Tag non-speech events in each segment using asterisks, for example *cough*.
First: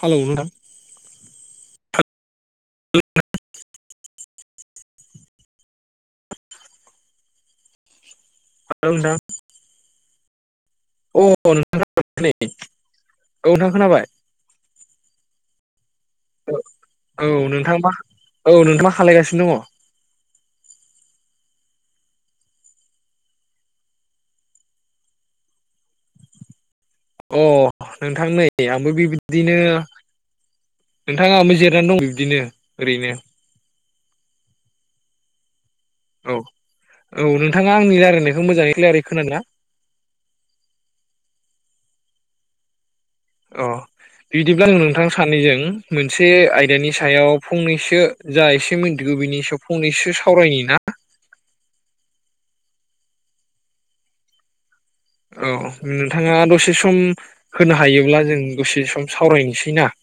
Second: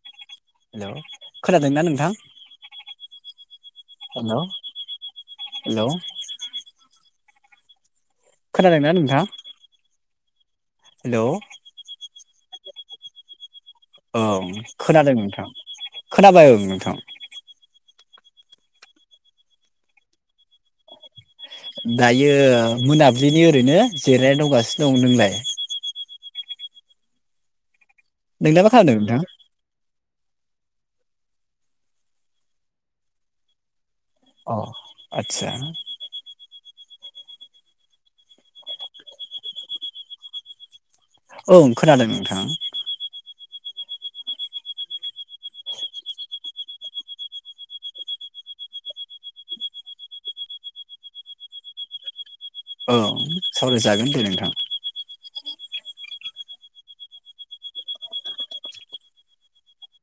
Hello नोंथां hello खोनादोंना नोंथां। *unintelligible* हेल' हेल'। हेलौ खोनादोंना नोंथां नोंथाङा। *unintelligible* औव खोनादों नोंथां। खोनाबाय ओं नोंथां औव नोंथां मा औव नोंथाङ मा खालायगासिनो दङ। दायो मोनाबिलिनि ओरैनो जिरायनानै दंगासिनो दं नोंलाय अ नोंथां नै नोंलाय मा आंबो खालामदों नोंथां? बिबदिनो नोंथाङााबो जिरनानै दं बिबदिनो ओरैनो औव आचसा औव नोंथाङा आंनि रायलायनायखौ मोजाङै क्लायरै खोना औव खोनादों नोंथां अ बिदिब्ला आङ नोंथां सानैजों मोनसे आयदानि सायाव फंनैसो जा एसे मिन्थिगौ बिनि सायाव फंनैसो सावरायनि ना? ओ सावरायजागोन दे नोंथां । औ नोंथाङा दसे सम होनो हायोब्ला जों दसे सम सावरायनोसैना *inaudible*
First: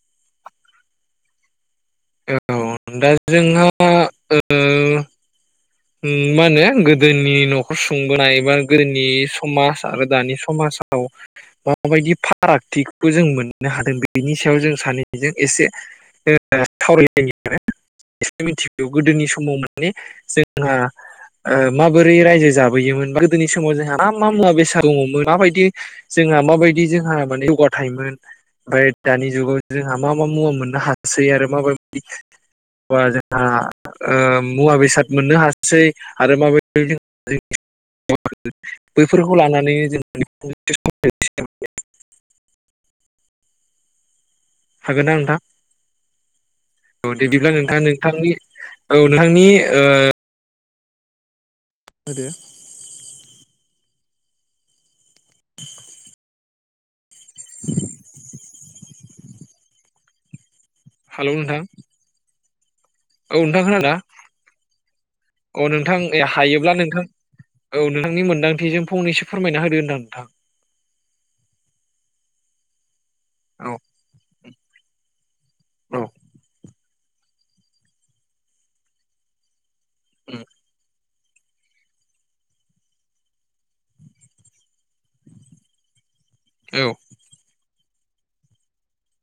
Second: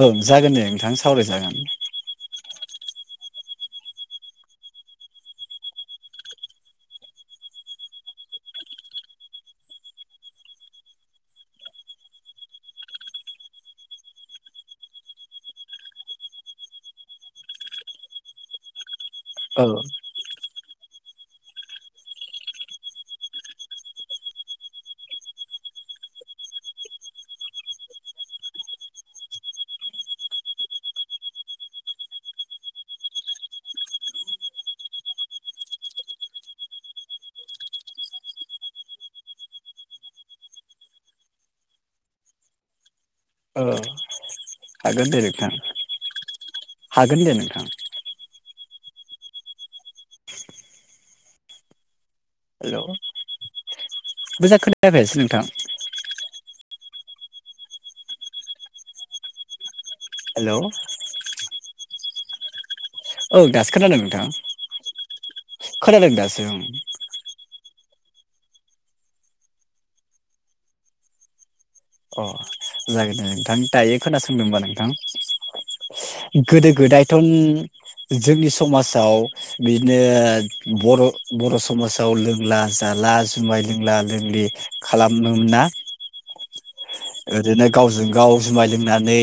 औ जागोन दे नोंथां सावरायजागोन। औ दा जोंहा ओ ओम मा होनो गोदोनि न'खर सुंबोनाय एबा गोदोनि समाज आरो दानि समाज माबायदि फारागथिखौ जों मोननो हादों बेनि सायाव जों सानैजों एसे ओ सावरायलायनि आरो एसे मोनथिगौ गोदोनि समाव औ माने जों हा ओ माबोरै रायजो जाबोयोमोन बा गोदोनि समाव जोंहा मा मा मुवा बेसाद दङमोन माबायदि जों जोंहा माबायदि जोंहा माने जौगाथायमोन ओमफ्राय दानि जुगाव जोंहा मा मा मुवा मोननो हासै आरो माबायदि बा जोंहा ओ मुवा बेसाद मोननो हाससै आरो माबायदि *unintelligible* बैफोरखौ लानानैनो जों *unintelligible* औ हागोन दे नोंथां। औ हागोन दे बिदिब्ला नोंथां नोंथाङा नोंथांनि औ नोंथांनि ओ आरोे हेलौ मोजां खोनाफैयासै नोंथां। *inaudible* हेलौ बुं नोंथां औ नोंथां दासो खोनादोंना खोनादों नोंथां औ नोंथां खोनादों दासो ओं हायोब्ला नोंथां औ नोंथांनि मोनदांथिजों फंनैसो फोरमायना होदो होनदां नोंथां। जागोनदे नोंथां औ दायो खोनासंदों ओमबा नोंथां औ गोदो गोदाय बाथन जोंनि समाजाव बिदिनो बर' बर' समाजाव लोंला जाला जुमाय लोंला लोंलि खालामोमोनना औ। ओरैनो गावजों गाव जुमाय लोंनानै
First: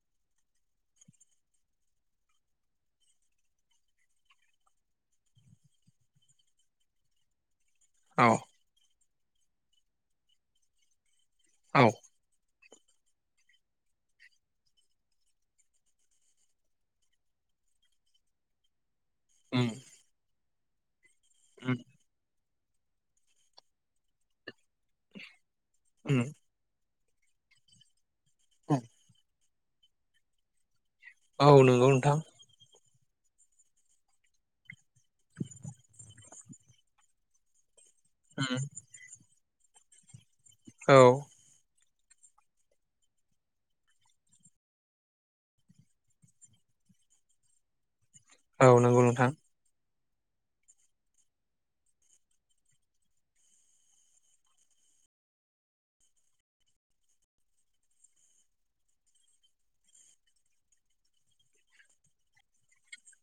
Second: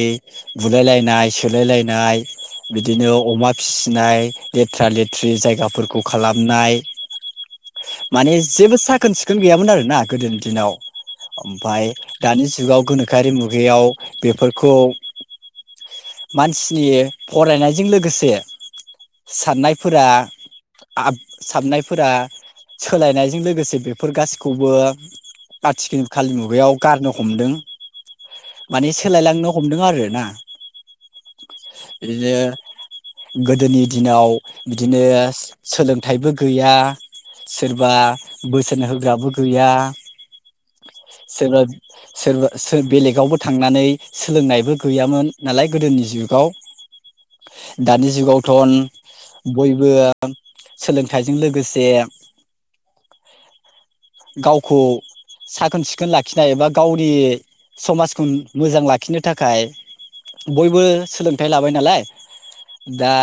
बुलायलायनाय सोलायलायनाय बिदिनो अमा फिसिनाय लेथ्रा लेथ्रि जायगाफोरखौ खालामनाय *inaudible* औ माने जेबो साखोन सिखोन गैयामोन आरोना गोदोनि दिनाव औ ओमफ्राय दानि जुग जुगाव गोनोखोआरि मुगायाव बेफोरखौ मानसिनि फरायनायजों लोगोसे साननायफोरा आब साबनायफोरा सोलायनायजों लोगोसे बेफोर गासिखौबो आथिखाल खालि मुगायाव गारनो हमदों माने सोलायलांनो हमदों आरोना। औ नंगौ नोंथां। बिदिनो गोदोनि दिनाव बिदिनो सोलोंथाइबो गैया सोर बा बोसोन होग्राबो गैया औ सोरबा सोरबा सो बेलेगावबो थांनानै सोलोंनायबो गैयामोन नालाय गोदोनि जुगाव । *inaudible* दानि औ जुगावथन नंगौ नोंथां बयबो सोलोंथाइजों लोगोसे *inaudible* गावखौ साखोन सिखोन लाखिनाय एबा गावनि समाजखौ मोजां लाखिनो थाखाय बयबो सोलोंथाइ लाबाय नालाय दा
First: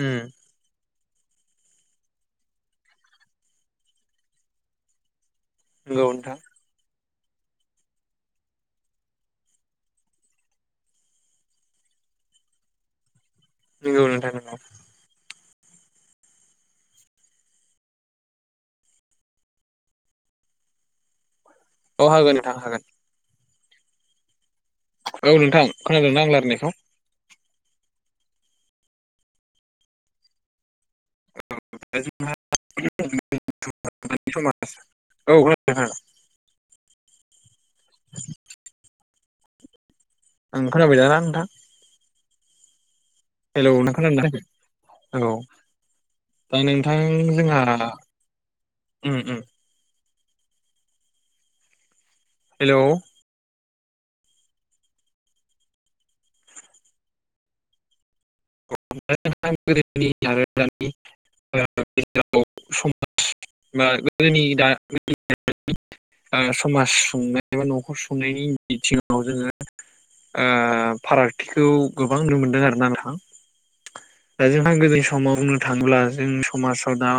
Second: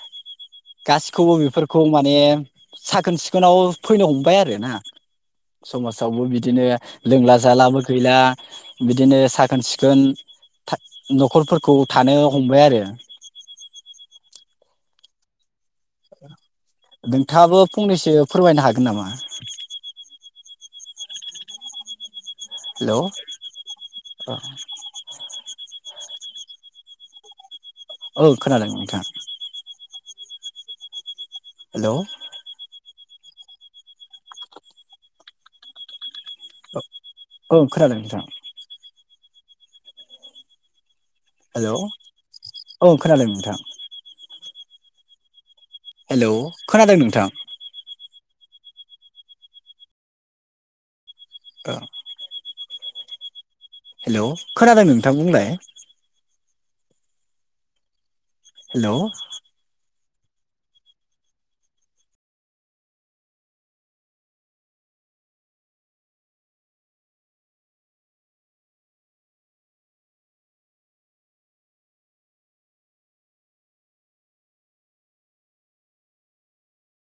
ओम। गासिखौबो बेफोरखौ माने साखोन सिखोनाव फैनो हमबाय आरोना। समाजावबो नोंथां बिदिनो लोंला जालाबो गैला बिदिनो साखोन सिखोन था न'खरफोरखौ थानो हमबाय आरो। नोंगौ नोंथां नोंगौ। नोंथाङाबो फंनैसो फोरमायनो हागोन नामा? अह हागोन ओ। हेल'? खोनादों ना आं लारायनायखौ? औ खोनादों नोंथां। हेलौ *unintelligible* *unintelligible* औ *unintelligible* ओ औ खोनादों नोंथां। ओं खोनबाय दाना। हेल' औ। हेल' नों खोनादों ना खोनायाखै हेल' हेलौ दा खोनादों नोंथां जोंहा उम उम। दा हेल'? हेल' खोनादों नोंथां बुंलाय। *unintelligible* हेलौ *unintelligible* समाज मा गोदोनि दा *unintelligible* ओ समाज सुंनाय बा न'खर सुंनायनि बिथिङाव जोङो ओ फारागथिखौ गोबां नुनो मोनदों आरोना नोंथां। दा जोंहा गोदोनि समाव बुंनो थाङोब्ला जों समाजाव दा